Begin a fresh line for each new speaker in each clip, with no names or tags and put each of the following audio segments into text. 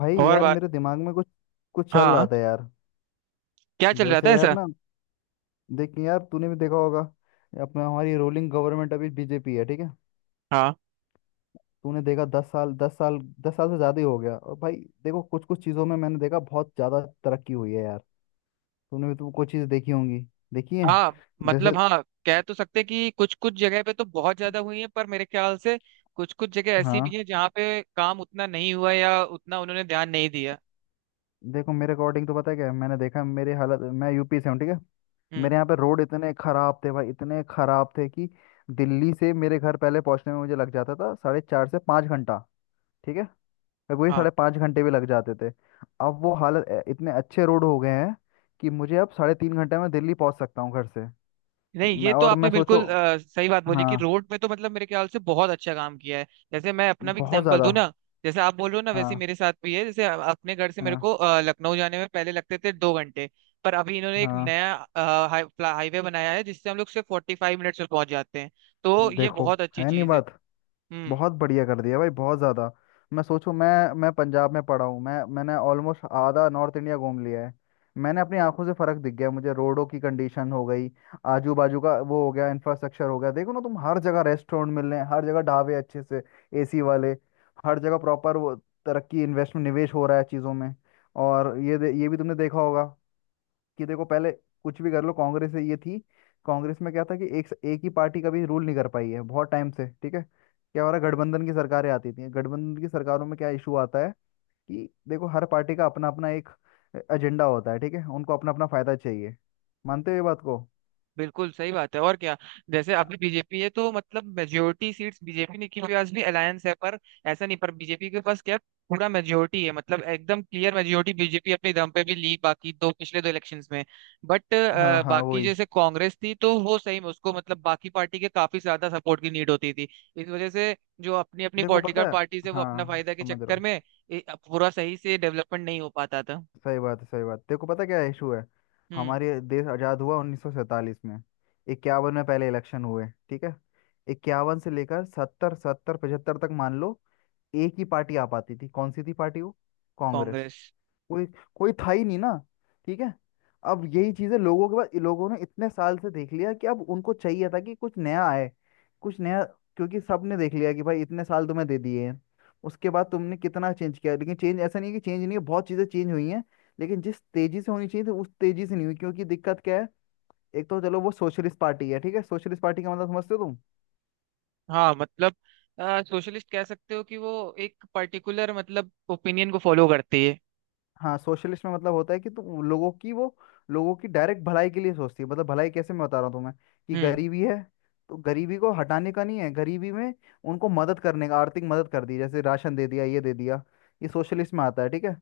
भाई
और
यार
बात।
मेरे दिमाग में कुछ कुछ चल रहा
हाँ।
था यार।
क्या चल रहा था
जैसे यार
ऐसा?
ना, देख यार तूने भी देखा होगा। अपना हमारी रूलिंग गवर्नमेंट अभी बीजेपी है, ठीक है।
हाँ।
तूने देखा 10 साल, 10 साल, 10 साल से ज़्यादा ही हो गया और भाई। देखो कुछ कुछ चीज़ों में मैंने देखा बहुत ज़्यादा तरक्की हुई है यार। तुमने भी तो कुछ चीज़ देखी होंगी, देखी है।
हाँ, मतलब
जैसे,
हाँ कह तो सकते कि कुछ कुछ जगह पे तो बहुत ज्यादा हुई है, पर मेरे ख्याल से कुछ कुछ जगह ऐसी
हाँ।
भी है जहाँ पे काम उतना नहीं हुआ या उतना उन्होंने ध्यान नहीं दिया।
देखो मेरे अकॉर्डिंग तो पता है क्या है, मैंने देखा मेरे हालत, मैं यूपी से हूँ, ठीक है।
हम्म।
मेरे यहाँ पे रोड इतने खराब थे भाई, इतने खराब थे कि दिल्ली से मेरे घर पहले पहुँचने में मुझे लग जाता था 4.5 से 5 घंटा, ठीक है। और वही
हाँ।
5.5 घंटे भी लग जाते थे। अब वो हालत इतने अच्छे रोड हो गए हैं कि मुझे अब 3.5 घंटे में दिल्ली पहुँच सकता हूँ घर से।
नहीं
मैं
ये तो
और मैं
आपने
सोचो,
बिल्कुल सही बात बोली कि
हाँ,
रोड पे तो मतलब मेरे ख्याल से बहुत अच्छा काम किया है। जैसे मैं अपना भी
बहुत
एग्जांपल
ज़्यादा।
दूं ना। जैसे आप बोल रहे हो ना वैसे ही
हाँ
मेरे साथ भी है, जैसे अपने घर से मेरे को
हाँ
लखनऊ जाने में पहले लगते थे 2 घंटे। पर अभी इन्होंने एक
हाँ।
नया हाईवे बनाया है जिससे हम लोग सिर्फ 45 मिनट्स में पहुंच जाते हैं। तो ये
देखो
बहुत अच्छी
है नहीं
चीज है।
बात,
हम्म।
बहुत बढ़िया कर दिया भाई, बहुत ज़्यादा। मैं सोचूं, मैं पंजाब में पढ़ा हूँ, मैंने ऑलमोस्ट आधा नॉर्थ इंडिया घूम लिया है। मैंने अपनी आंखों से फर्क दिख गया मुझे, रोडों की कंडीशन हो गई, आजू बाजू का वो हो गया, इंफ्रास्ट्रक्चर हो गया। देखो ना तुम, हर जगह रेस्टोरेंट मिल रहे हैं, हर जगह ढाबे अच्छे से, एसी वाले, हर जगह प्रॉपर वो तरक्की, इन्वेस्टमेंट, निवेश हो रहा है चीज़ों में। और ये भी तुमने देखा होगा कि देखो पहले कुछ भी कर लो, कांग्रेस से ये थी। कांग्रेस में क्या था कि एक एक ही पार्टी कभी रूल नहीं कर पाई है बहुत टाइम से, ठीक है। क्या हो रहा है, गठबंधन की सरकारें आती थी, गठबंधन की सरकारों में क्या इशू आता है कि देखो हर पार्टी का अपना अपना एक एजेंडा होता है, ठीक है, उनको अपना अपना फायदा चाहिए। मानते हो ये बात को?
बिल्कुल सही बात है और क्या। जैसे अभी बीजेपी है तो मतलब मेजोरिटी सीट्स बीजेपी ने, क्योंकि आज भी अलायंस है पर ऐसा नहीं। पर बीजेपी के पास क्या, पूरा मेजोरिटी है, मतलब एकदम क्लियर मेजोरिटी बीजेपी अपने दम पे भी ली बाकी दो पिछले दो इलेक्शंस में। बट
हाँ हाँ
बाकी
वही।
जैसे कांग्रेस थी तो वो सही में उसको मतलब बाकी पार्टी के काफी ज्यादा सपोर्ट की नीड होती थी। इस वजह से जो अपनी अपनी
देखो
पॉलिटिकल
पता है,
पार्टीज है वो अपना
हाँ
फायदा के
समझ रहा
चक्कर
हूँ,
में ए, पूरा सही से डेवलपमेंट नहीं हो पाता था।
सही बात है, सही बात। देखो पता क्या इशू है,
हम्म।
हमारे देश आज़ाद हुआ 1947 में, 51 में पहले इलेक्शन हुए, ठीक है। 51 से लेकर 70 70 75 तक मान लो एक ही पार्टी आ पाती थी, कौन सी थी पार्टी वो? कांग्रेस।
कांग्रेस।
कोई कोई था ही नहीं ना, ठीक है। अब यही चीजें लोगों के पास, लोगों ने इतने साल से देख लिया कि अब उनको चाहिए था कि कुछ नया आए, कुछ नया। क्योंकि सबने देख लिया कि भाई, इतने साल तुम्हें दे दिए हैं, उसके बाद तुमने कितना चेंज किया, लेकिन चेंज ऐसा नहीं है कि चेंज नहीं है, बहुत चीजें चेंज हुई हैं, लेकिन जिस तेजी से होनी चाहिए थी उस तेजी से नहीं हुई क्योंकि दिक्कत क्या है। एक तो चलो वो सोशलिस्ट पार्टी है, ठीक है, सोशलिस्ट पार्टी का मतलब समझते हो?
हाँ मतलब सोशलिस्ट कह सकते हो कि वो एक पर्टिकुलर मतलब ओपिनियन को फॉलो करती है।
हाँ, सोशलिस्ट में मतलब होता है कि तुम लोगों की वो, लोगों की डायरेक्ट भलाई के लिए सोचती है, मतलब भलाई कैसे, मैं बता रहा हूँ तुम्हें कि
हम्म।
गरीबी है, तो गरीबी को हटाने का नहीं है, गरीबी में उनको मदद करने का, आर्थिक मदद कर दी जैसे राशन दे दिया, ये दे दिया, ये सोशलिस्ट में आता है, ठीक है।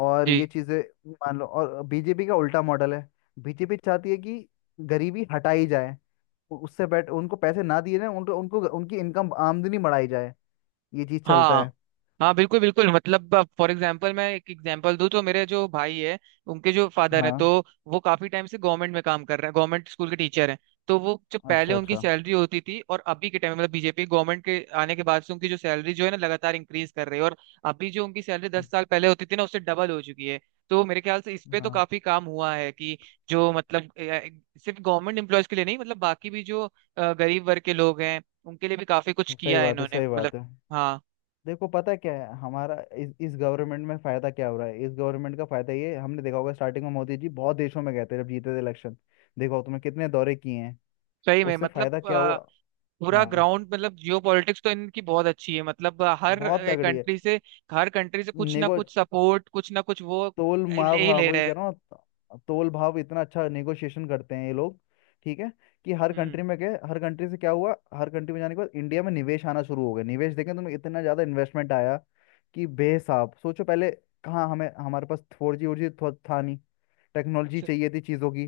और ये
जी।
चीजें मान लो, और बीजेपी का उल्टा मॉडल है। बीजेपी चाहती है कि गरीबी हटाई जाए, उससे बेट उनको पैसे ना दिए ना, उनको उनको उनकी इनकम आमदनी बढ़ाई जाए, ये चीज चलता
हाँ
है।
हाँ बिल्कुल बिल्कुल, मतलब फॉर एग्जांपल मैं एक एग्जांपल दूं तो मेरे जो भाई है उनके जो फादर हैं तो
हाँ,
वो काफी टाइम से गवर्नमेंट में काम कर रहे हैं, गवर्नमेंट स्कूल के टीचर हैं। तो वो जब पहले
अच्छा
उनकी
अच्छा,
सैलरी होती थी और अभी के टाइम मतलब बीजेपी गवर्नमेंट के आने के बाद से उनकी जो सैलरी जो है ना लगातार इंक्रीज कर रही है। और अभी जो उनकी सैलरी 10 साल पहले होती थी ना उससे डबल हो चुकी है। तो मेरे ख्याल से इस पे तो
हाँ,
काफी काम हुआ है कि जो मतलब सिर्फ गवर्नमेंट एम्प्लॉयज के लिए नहीं, मतलब बाकी भी जो गरीब वर्ग के लोग हैं उनके लिए भी काफी कुछ
सही
किया है
बात है,
इन्होंने
सही
मतलब।
बात है।
हाँ।
देखो पता है क्या है, हमारा इस गवर्नमेंट में फायदा क्या हो रहा है, इस गवर्नमेंट का फायदा ये है, हमने देखा होगा स्टार्टिंग में मोदी जी बहुत देशों में गए थे जब जीते थे इलेक्शन। देखो तुमने कितने दौरे किए हैं,
सही में
उससे
मतलब
फायदा क्या हुआ।
पूरा
हाँ,
ग्राउंड मतलब जियो पॉलिटिक्स तो इनकी बहुत अच्छी है, मतलब
बहुत
हर
तगड़ी है,
कंट्री से कुछ ना
नेगो
कुछ सपोर्ट कुछ ना कुछ वो
तोल
ले
भाव,
ही
हाँ
ले रहे
वही कह
हैं।
रहा हूँ, तोल भाव इतना अच्छा नेगोशिएशन करते हैं ये लोग, ठीक है, कि हर
हम्म।
कंट्री में गए, हर कंट्री से क्या हुआ, हर कंट्री में जाने के बाद इंडिया में निवेश आना शुरू हो गया, निवेश देखें तुम्हें इतना ज़्यादा इन्वेस्टमेंट आया कि बेहिसाब। सोचो पहले कहाँ हमें, हमारे पास 4G वोर जी था नहीं, टेक्नोलॉजी
स-
चाहिए थी चीज़ों की।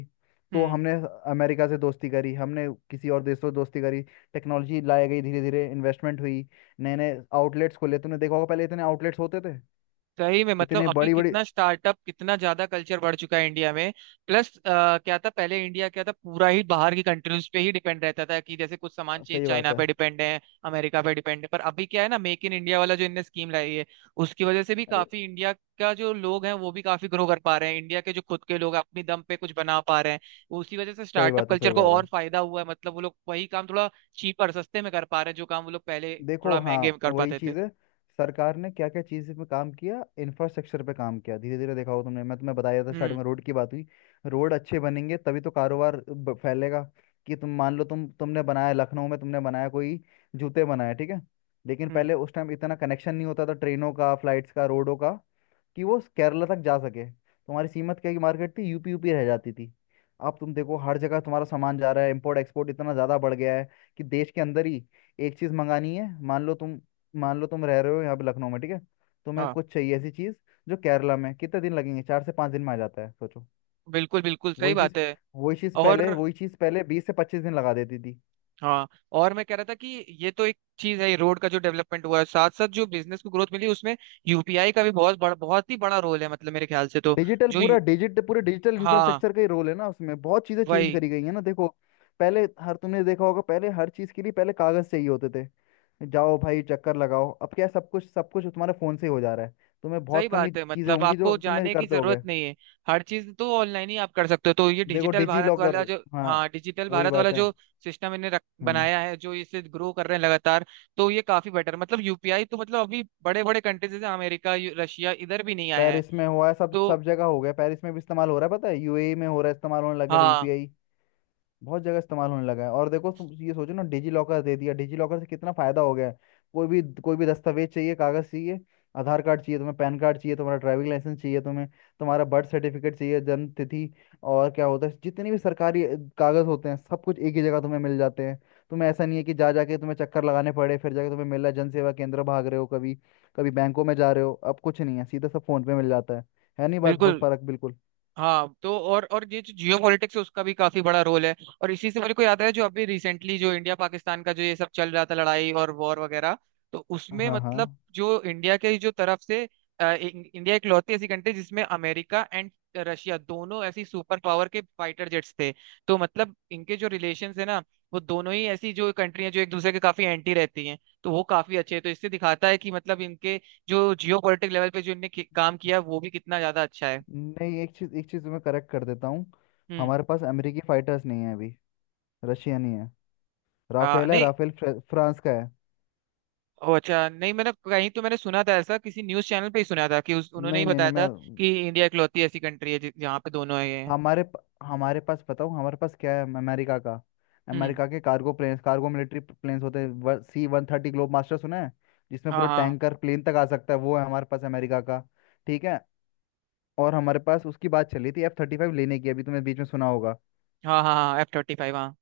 तो
हम्म।
हमने अमेरिका से दोस्ती करी, हमने किसी और देश से दोस्ती करी, टेक्नोलॉजी लाई गई, धीरे धीरे इन्वेस्टमेंट हुई। नए नए आउटलेट्स खोले, तुमने देखा होगा पहले इतने आउटलेट्स होते थे,
सही में मतलब
इतने
अभी
बड़ी बड़ी,
कितना स्टार्टअप कितना ज्यादा कल्चर बढ़ चुका है इंडिया में। प्लस क्या था पहले, इंडिया क्या था पूरा ही बाहर की कंट्रीज पे ही डिपेंड रहता था कि जैसे कुछ सामान चाहिए
सही बात
चाइना
है।
पे डिपेंड है, अमेरिका पे डिपेंड है। पर अभी क्या है ना मेक इन इंडिया वाला जो इनने स्कीम लाई है उसकी वजह से भी
अरे,
काफी इंडिया का जो लोग हैं वो भी काफी ग्रो कर पा रहे हैं। इंडिया के जो खुद के लोग हैं अपनी दम पे कुछ बना पा रहे हैं। उसी वजह से
सही
स्टार्टअप
बात है, सही
कल्चर को
बात है।
और फायदा हुआ है, मतलब वो लोग वही काम थोड़ा चीपर सस्ते में कर पा रहे हैं जो काम वो लोग पहले
देखो
थोड़ा
हाँ,
महंगे में कर
वही
पाते थे।
चीज़ है। सरकार ने क्या क्या चीज़ पे काम किया, इंफ्रास्ट्रक्चर पे काम किया धीरे धीरे, देखा हो तुमने, मैं तुम्हें बताया था स्टार्टिंग
हम्म।
में, रोड की बात हुई। रोड अच्छे बनेंगे तभी तो कारोबार फैलेगा। कि तुम मान लो, तुमने बनाया लखनऊ में, तुमने बनाया कोई जूते बनाया, ठीक है। लेकिन
हम्म।
पहले उस टाइम इतना कनेक्शन नहीं होता था, ट्रेनों का, फ्लाइट्स का, रोडों का, कि वो केरला तक जा सके, तुम्हारी सीमत क्या की मार्केट थी, यूपी यूपी रह जाती थी। अब तुम देखो हर जगह तुम्हारा सामान जा रहा है, इंपोर्ट एक्सपोर्ट इतना ज़्यादा बढ़ गया है कि देश के अंदर ही एक चीज़ मंगानी है मान लो तुम, मान लो तुम रह रहे हो यहाँ पे लखनऊ में, ठीक है, तुम्हें
हाँ
कुछ चाहिए ऐसी चीज़ जो केरला में, कितने दिन लगेंगे, 4 से 5 दिन में आ जाता है, सोचो।
बिल्कुल बिल्कुल सही
वही चीज़,
बात है।
वही चीज़
और
पहले, वही चीज़ पहले 20 से 25 दिन लगा देती थी।
हाँ, और मैं कह रहा था कि ये तो एक चीज है रोड का जो डेवलपमेंट हुआ है, साथ साथ जो बिजनेस को ग्रोथ मिली उसमें यूपीआई का भी बहुत बड़ा बहुत ही बड़ा रोल है, मतलब मेरे ख्याल से तो।
डिजिटल
जो
पूरा
यू-
डिजिट पूरे डिजिटल
हाँ
इंफ्रास्ट्रक्चर का ही रोल है ना उसमें, बहुत चीजें चेंज
वही।
करी गई है ना देखो। पहले हर, तुमने देखा होगा, पहले हर चीज के लिए पहले कागज चाहिए होते थे, जाओ भाई चक्कर लगाओ, अब क्या है, सब कुछ, सब कुछ तुम्हारे फोन से ही हो जा रहा है। तुम्हें
सही
बहुत कम ही
बात है,
चीजें
मतलब
होंगी जो
आपको
तुम्हें
जाने की
करते
जरूरत
होगे।
नहीं है। हर चीज तो ऑनलाइन ही आप कर सकते हो। तो ये
देखो
डिजिटल
डिजी
भारत
लॉकर,
वाला जो,
हाँ
हाँ डिजिटल
वही
भारत वाला
बात है,
जो सिस्टम
हम्म।
बनाया है जो इसे ग्रो कर रहे हैं लगातार। तो ये काफी बेटर, मतलब यूपीआई तो मतलब अभी बड़े बड़े कंट्रीज जैसे अमेरिका रशिया इधर भी नहीं आया है।
पेरिस में हुआ है, सब
तो
सब जगह हो गया, पेरिस में भी इस्तेमाल हो रहा है, पता है यूएई में हो रहा है, इस्तेमाल होने लगे
हाँ
यूपीआई, बहुत जगह इस्तेमाल होने लगा है। और देखो तुम ये सोचो ना, डिजी लॉकर दे दिया, डिजी लॉकर से कितना फायदा हो गया है, कोई भी दस्तावेज चाहिए, कागज चाहिए, आधार कार्ड चाहिए तुम्हें, पैन कार्ड चाहिए, तुम्हारा ड्राइविंग लाइसेंस चाहिए तुम्हें, तुम्हारा बर्थ सर्टिफिकेट चाहिए, जन्म तिथि। और क्या होता है, जितने भी सरकारी कागज होते हैं सब कुछ एक ही जगह तुम्हें मिल जाते हैं। तुम्हें ऐसा नहीं है कि जा जाके तुम्हें चक्कर लगाने पड़े, फिर जाके तुम्हें मिल रहा है, जन सेवा केंद्र भाग रहे हो, कभी कभी बैंकों में जा रहे हो, अब कुछ नहीं है, सीधा सब फोन पे मिल जाता है नहीं बात, बहुत
बिल्कुल।
फर्क, बिल्कुल।
हाँ तो और ये जो जियो पॉलिटिक्स है उसका भी काफी बड़ा रोल है। और इसी से मेरे को याद है, जो अभी रिसेंटली जो इंडिया पाकिस्तान का जो ये सब चल रहा था लड़ाई और वॉर वगैरह, तो उसमें
हाँ
मतलब
हाँ।
जो इंडिया के जो तरफ से इंडिया एक लौती ऐसी कंट्री जिसमें अमेरिका एंड रशिया दोनों ऐसी सुपर पावर के फाइटर जेट्स थे। तो मतलब इनके जो रिलेशंस है ना, वो दोनों ही ऐसी जो कंट्री हैं जो एक दूसरे के काफी एंटी रहती हैं, तो वो काफी अच्छे हैं। तो इससे दिखाता है कि मतलब इनके जो जियो पॉलिटिक लेवल पे जो इनने काम किया वो भी कितना ज्यादा अच्छा है।
नहीं, एक चीज, एक चीज मैं करेक्ट कर देता हूँ,
हम्म।
हमारे पास अमेरिकी फाइटर्स नहीं है अभी, रशिया नहीं है, राफेल है,
नहीं।
राफेल फ्रांस का है।
ओ अच्छा, नहीं मैंने कहीं तो मैंने सुना था, ऐसा किसी न्यूज़ चैनल पे ही सुना था कि उन्होंने
नहीं
ही
नहीं नहीं
बताया
मैं,
था कि इंडिया इकलौती ऐसी कंट्री है जहाँ पे दोनों है ये।
हमारे पास बताऊँ, हमारे पास क्या है, अमेरिका का,
हम्म।
अमेरिका के cargo planes, cargo military planes होते हैं, C-130 ग्लोब मास्टर सुना है, जिसमें
हाँ
पूरा
हाँ
टैंकर प्लेन तक आ सकता है, वो है हमारे पास अमेरिका का, ठीक है। और हमारे पास उसकी बात चली थी F-35 लेने की, अभी तुमने बीच में सुना होगा।
हाँ। हाँ हाँ F-35 हाँ।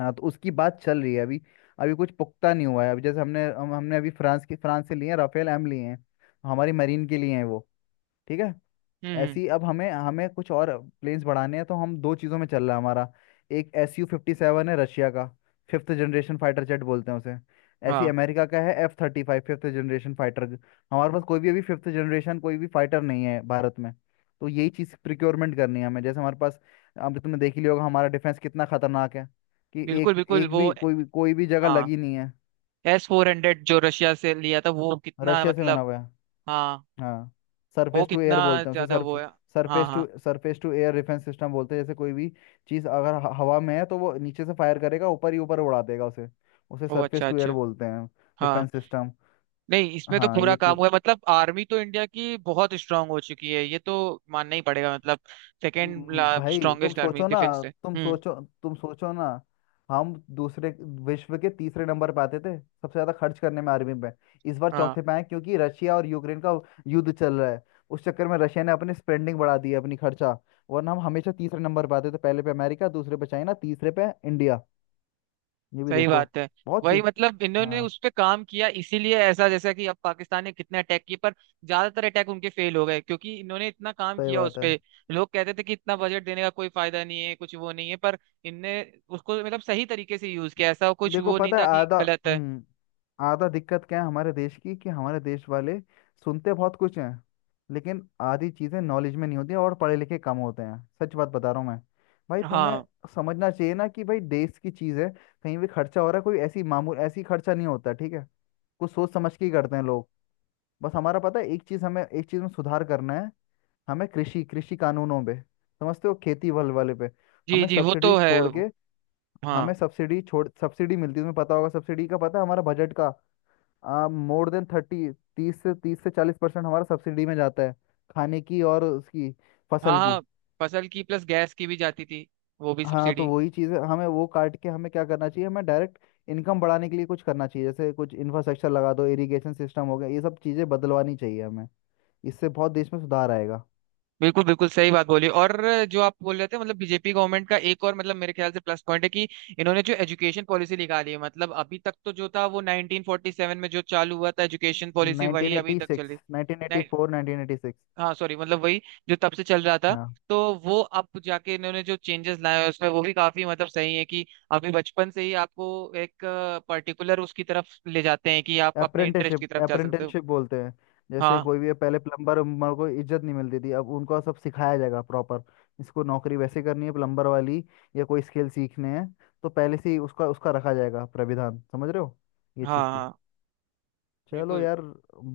हाँ तो उसकी बात चल रही है अभी, अभी कुछ पुख्ता नहीं हुआ है, अभी जैसे हमने अभी फ्रांस की, फ्रांस से लिए हैं राफेल एम लिए हैं, हमारी मरीन के लिए हैं वो, ठीक है।
हम्म। हम्म।
ऐसी अब हमें हमें कुछ और प्लेन्स बढ़ाने हैं, तो हम दो चीज़ों में चल रहा है हमारा। एक, Su-57 है रशिया का, फिफ्थ जनरेशन फाइटर जेट बोलते हैं उसे। ऐसी
हाँ
अमेरिका का है F-35 फिफ्थ जनरेशन फाइटर। हमारे पास कोई भी अभी फिफ्थ जनरेशन कोई भी फाइटर नहीं है भारत में। तो यही चीज़ प्रिक्योरमेंट करनी है हमें, जैसे हमारे पास, अब तुमने देख ही लिया होगा, हमारा डिफेंस कितना खतरनाक है, कि
बिल्कुल
एक
बिल्कुल
एक भी,
वो।
कोई भी कोई भी जगह
हाँ
लगी नहीं है।
S-400 जो रशिया से लिया था वो कितना
रशिया से बना
मतलब।
हुआ है,
हाँ।
हाँ,
वो
सरफेस टू
कितना
एयर बोलते हैं उसे,
ज्यादा
सर्फ
वो है। हाँ हाँ।
Surface to air defence system बोलते हैं, जैसे कोई भी चीज़ अगर हवा में है तो वो नीचे से फायर करेगा, ऊपर ही ऊपर उड़ा देगा उसे, उसे
ओ
सरफेस
अच्छा
टू एयर
अच्छा।
बोलते हैं
हाँ।
Defence system.
नहीं इसमें तो
हाँ
पूरा
ये
काम
चीज़,
हुआ है मतलब आर्मी तो इंडिया की बहुत स्ट्रांग हो चुकी है ये तो मानना ही पड़ेगा मतलब। सेकेंड
भाई तुम
स्ट्रांगेस्ट आर्मी
सोचो ना,
डिफेंस से।
तुम
हम्म।
सोचो, तुम सोचो ना। हम दूसरे विश्व के तीसरे नंबर पे आते थे सबसे ज्यादा खर्च करने में आर्मी पे। इस बार
हाँ
चौथे पे आए क्योंकि रशिया और यूक्रेन का युद्ध चल रहा है। उस चक्कर में रशिया ने अपनी स्पेंडिंग बढ़ा दी है, अपनी खर्चा। वरना हम हमेशा तीसरे नंबर पे आते थे, पहले पे अमेरिका, दूसरे पे चाइना, तीसरे पे इंडिया, ये भी
सही
देखो,
बात है।
बहुत
वही
चीज।
मतलब इन्होंने
हाँ
उस पे काम किया इसीलिए ऐसा, जैसा कि अब पाकिस्तान ने कितने अटैक किए पर ज्यादातर अटैक उनके फेल हो गए क्योंकि इन्होंने इतना काम
सही
किया
बात
उस
है।
पे। लोग कहते थे कि इतना बजट देने का कोई फायदा नहीं है कुछ वो नहीं है, पर इनने उसको मतलब सही तरीके से यूज किया, ऐसा कुछ
देखो
वो नहीं
पता है,
था कि
आधा,
गलत है।
हम्म आधा दिक्कत क्या है हमारे देश की कि हमारे देश वाले सुनते बहुत कुछ हैं, लेकिन आधी चीजें नॉलेज में नहीं होती, और पढ़े लिखे कम होते हैं, सच बात बता रहा हूँ मैं भाई, तुम्हें
हाँ।
समझना चाहिए ना कि भाई देश की चीज है, कहीं भी खर्चा हो रहा है, कोई ऐसी मामूल ऐसी खर्चा नहीं होता, ठीक है, कुछ सोच समझ के ही करते हैं लोग। बस हमारा पता है, एक चीज, हमें एक चीज में सुधार करना है। हमें कृषि कृषि कानूनों पे समझते हो, खेती वाले वाले पे।
जी
हमें
जी वो
सब्सिडी
तो है।
छोड़ के, हमें
हाँ।
सब्सिडी छोड़, सब्सिडी मिलती है तुम्हें पता होगा, सब्सिडी का पता है, हमारा बजट का मोर देन 30, तीस से चालीस परसेंट हमारा सब्सिडी में जाता है, खाने की, और उसकी फसल
हाँ
की।
हाँ फसल की प्लस गैस की भी जाती थी वो भी
हाँ तो
सब्सिडी।
वही चीज़ है, हमें वो काट के हमें क्या करना चाहिए, हमें डायरेक्ट इनकम बढ़ाने के लिए कुछ करना चाहिए, जैसे कुछ इंफ्रास्ट्रक्चर लगा दो, इरिगेशन सिस्टम हो गया, ये सब चीज़ें बदलवानी चाहिए हमें, इससे बहुत देश में सुधार आएगा।
बिल्कुल बिल्कुल सही बात बोली। और जो आप बोल रहे थे मतलब बीजेपी गवर्नमेंट का एक और, मतलब मेरे ख्याल से प्लस पॉइंट है कि इन्होंने जो एजुकेशन पॉलिसी निकाली है, मतलब अभी तक तो जो था वो 1947 में जो चालू हुआ था एजुकेशन पॉलिसी
नाइनटीन
वही अभी
एटी
तक चल
सिक्स
रही।
नाइनटीन एटी
नहीं
फोर 1986।
हाँ सॉरी मतलब वही जो तब से चल रहा था। तो वो अब जाके इन्होंने जो चेंजेस लाए हैं उसमें वो भी काफी, मतलब सही है कि अभी बचपन से ही आपको एक पर्टिकुलर उसकी तरफ ले जाते हैं कि आप अपने इंटरेस्ट
अप्रेंटिसशिप,
की तरफ जा सकते हो।
अप्रेंटिसशिप बोलते हैं, जैसे
हाँ
कोई भी पहले प्लम्बर उम्बर को इज्जत नहीं मिलती थी, अब उनको सब सिखाया जाएगा प्रॉपर। इसको नौकरी वैसे करनी है, प्लम्बर वाली, या कोई स्किल सीखने हैं, तो पहले से ही उसका उसका रखा जाएगा प्राविधान, समझ रहे हो, ये
हाँ
चीज़ थी।
हाँ।
चलो
बिल्कुल।
यार,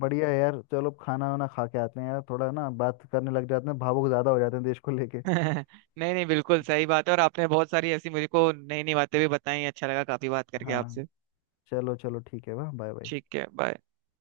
बढ़िया है यार, चलो खाना वाना खा के आते हैं यार, थोड़ा ना बात करने लग जाते हैं, भावुक ज़्यादा हो जाते हैं देश को लेके।
नहीं नहीं बिल्कुल सही बात है, और आपने बहुत सारी ऐसी मुझे को नई नई बातें भी बताई। अच्छा लगा काफी बात करके
हाँ
आपसे।
चलो चलो ठीक है, वाह, बाय बाय।
ठीक है बाय।